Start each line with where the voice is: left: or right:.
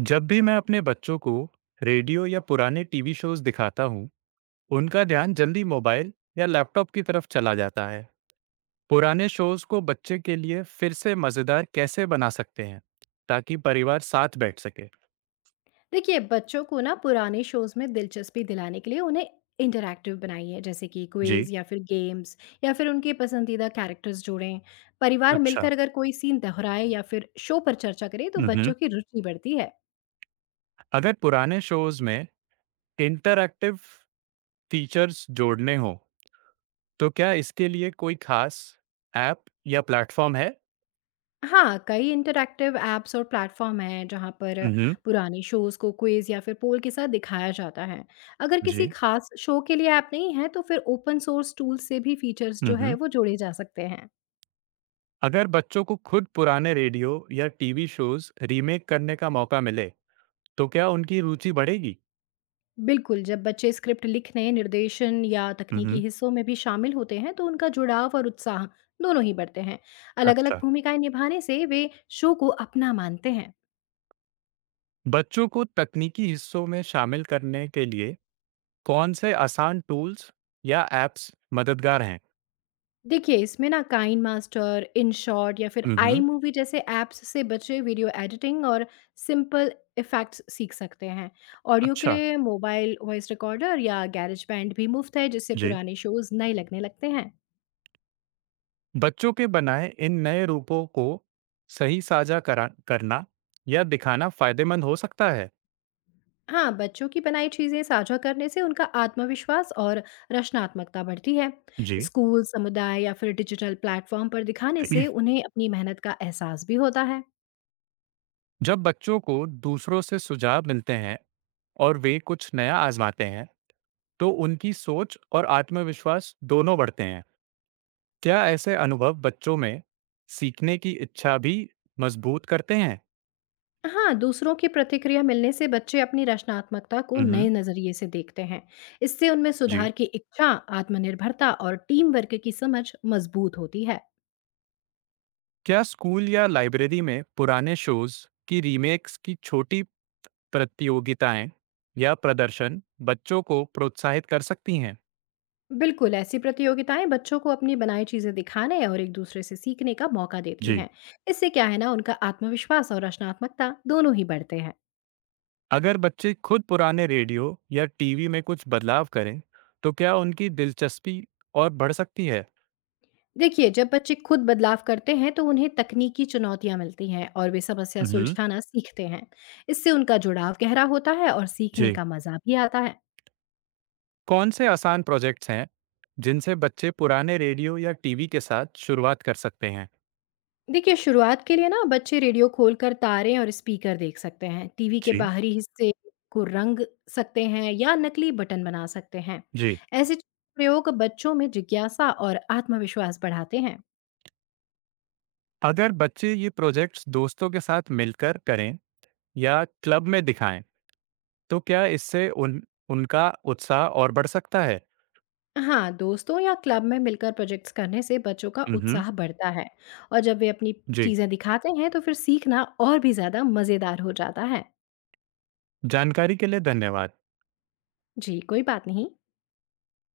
right: जब भी मैं अपने बच्चों को रेडियो या पुराने टीवी शोज दिखाता हूँ, उनका ध्यान जल्दी मोबाइल या लैपटॉप की तरफ चला जाता है। पुराने शोज को बच्चे के लिए फिर से मजेदार कैसे बना सकते हैं, ताकि परिवार साथ बैठ सके?
left: देखिए, बच्चों को ना पुराने शोज में दिलचस्पी दिलाने के लिए उन्हें इंटरैक्टिव बनाइए, जैसे कि
right: जी।
left: क्विज या फिर गेम्स, या फिर उनके पसंदीदा कैरेक्टर्स जोड़ें। परिवार
right: अच्छा।
left: मिलकर अगर कोई सीन दोहराए या फिर शो पर चर्चा करे, तो
right: हम्म,
left: बच्चों की रुचि बढ़ती है।
right: अगर पुराने शोज में इंटरैक्टिव फीचर्स जोड़ने हो, तो क्या इसके लिए कोई खास ऐप या प्लेटफॉर्म है?
left: हाँ, कई इंटरैक्टिव ऐप्स और प्लेटफॉर्म हैं जहाँ पर
right: हम्म,
left: पुराने शोज को क्विज या फिर पोल के साथ दिखाया जाता है। अगर किसी
right: जी।
left: खास शो के लिए ऐप नहीं है, तो फिर ओपन सोर्स टूल से भी फीचर्स जो है
right: हम्म।
left: वो जोड़े जा सकते हैं।
right: अगर बच्चों को खुद पुराने रेडियो या टीवी शोज रीमेक करने का मौका मिले तो क्या उनकी रुचि बढ़ेगी?
left: बिल्कुल, जब बच्चे स्क्रिप्ट लिखने, निर्देशन या
right: हम्म
left: तकनीकी हिस्सों में भी शामिल होते हैं, तो उनका जुड़ाव और उत्साह दोनों ही बढ़ते हैं। अलग-अलग
right: अच्छा।
left: भूमिकाएं निभाने से वे शो को अपना मानते हैं।
right: बच्चों को तकनीकी हिस्सों में शामिल करने के लिए कौन से आसान टूल्स या एप्स मददगार हैं?
left: देखिए, इसमें ना काइन मास्टर, इन शॉट या फिर आई
right: हम्म
left: मूवी जैसे ऐप्स से बच्चे वीडियो एडिटिंग और सिंपल इफेक्ट्स सीख सकते हैं। ऑडियो के
right: अच्छा।
left: लिए मोबाइल वॉइस रिकॉर्डर या गैरेज बैंड भी मुफ्त है, जिससे
right: जी।
left: पुराने शोज नए लगने लगते हैं।
right: बच्चों के बनाए इन नए रूपों को सही साझा करा करना या दिखाना फायदेमंद हो सकता है।
left: हाँ, बच्चों की बनाई चीजें साझा करने से उनका आत्मविश्वास और रचनात्मकता बढ़ती है।
right: जी।
left: स्कूल समुदाय या फिर डिजिटल प्लेटफॉर्म पर दिखाने से उन्हें अपनी मेहनत का एहसास भी होता है।
right: जब बच्चों को दूसरों से सुझाव मिलते हैं और वे कुछ नया आजमाते हैं तो उनकी सोच और आत्मविश्वास दोनों बढ़ते हैं। क्या ऐसे अनुभव बच्चों में सीखने की इच्छा भी मजबूत करते हैं?
left: हाँ, दूसरों की प्रतिक्रिया मिलने से बच्चे अपनी रचनात्मकता को
right: हम्म
left: नए नजरिए से देखते हैं। इससे उनमें
right: जी।
left: सुधार की इच्छा, आत्मनिर्भरता और टीम वर्क की समझ मजबूत होती है।
right: क्या स्कूल या लाइब्रेरी में पुराने शोज की रीमेक्स की छोटी प्रतियोगिताएं या प्रदर्शन बच्चों को प्रोत्साहित कर सकती हैं?
left: बिल्कुल, ऐसी प्रतियोगिताएं बच्चों को अपनी बनाई चीजें दिखाने और एक दूसरे से सीखने का मौका देती
right: जी।
left: हैं। इससे क्या है ना, उनका आत्मविश्वास और रचनात्मकता दोनों ही बढ़ते हैं।
right: अगर बच्चे खुद पुराने रेडियो या टीवी में कुछ बदलाव करें, तो क्या उनकी दिलचस्पी और बढ़ सकती है?
left: देखिए, जब बच्चे खुद बदलाव करते हैं तो उन्हें तकनीकी चुनौतियां मिलती हैं और वे समस्या
right: हम्म
left: सुलझाना सीखते हैं। इससे उनका जुड़ाव गहरा होता है और सीखने
right: जी।
left: का मजा भी आता है।
right: कौन से आसान प्रोजेक्ट्स हैं जिनसे बच्चे पुराने रेडियो या टीवी के साथ शुरुआत कर सकते हैं?
left: देखिए, शुरुआत के लिए ना बच्चे रेडियो खोलकर तारे और स्पीकर देख सकते हैं। टीवी के
right: जी।
left: बाहरी हिस्से को रंग सकते हैं या नकली बटन बना सकते हैं।
right: जी।
left: ऐसे प्रयोग बच्चों में जिज्ञासा और आत्मविश्वास बढ़ाते हैं।
right: अगर बच्चे ये प्रोजेक्ट्स दोस्तों के साथ मिलकर करें या क्लब में दिखाएं तो क्या इससे उन उनका उत्साह और बढ़ सकता है?
left: हाँ, दोस्तों या क्लब में मिलकर प्रोजेक्ट्स करने से बच्चों का
right: हम्म
left: उत्साह बढ़ता है और जब वे अपनी
right: जी।
left: चीज़ें दिखाते हैं, तो फिर सीखना और भी ज़्यादा मज़ेदार हो जाता है।
right: जानकारी के लिए धन्यवाद।
left: जी, कोई बात नहीं।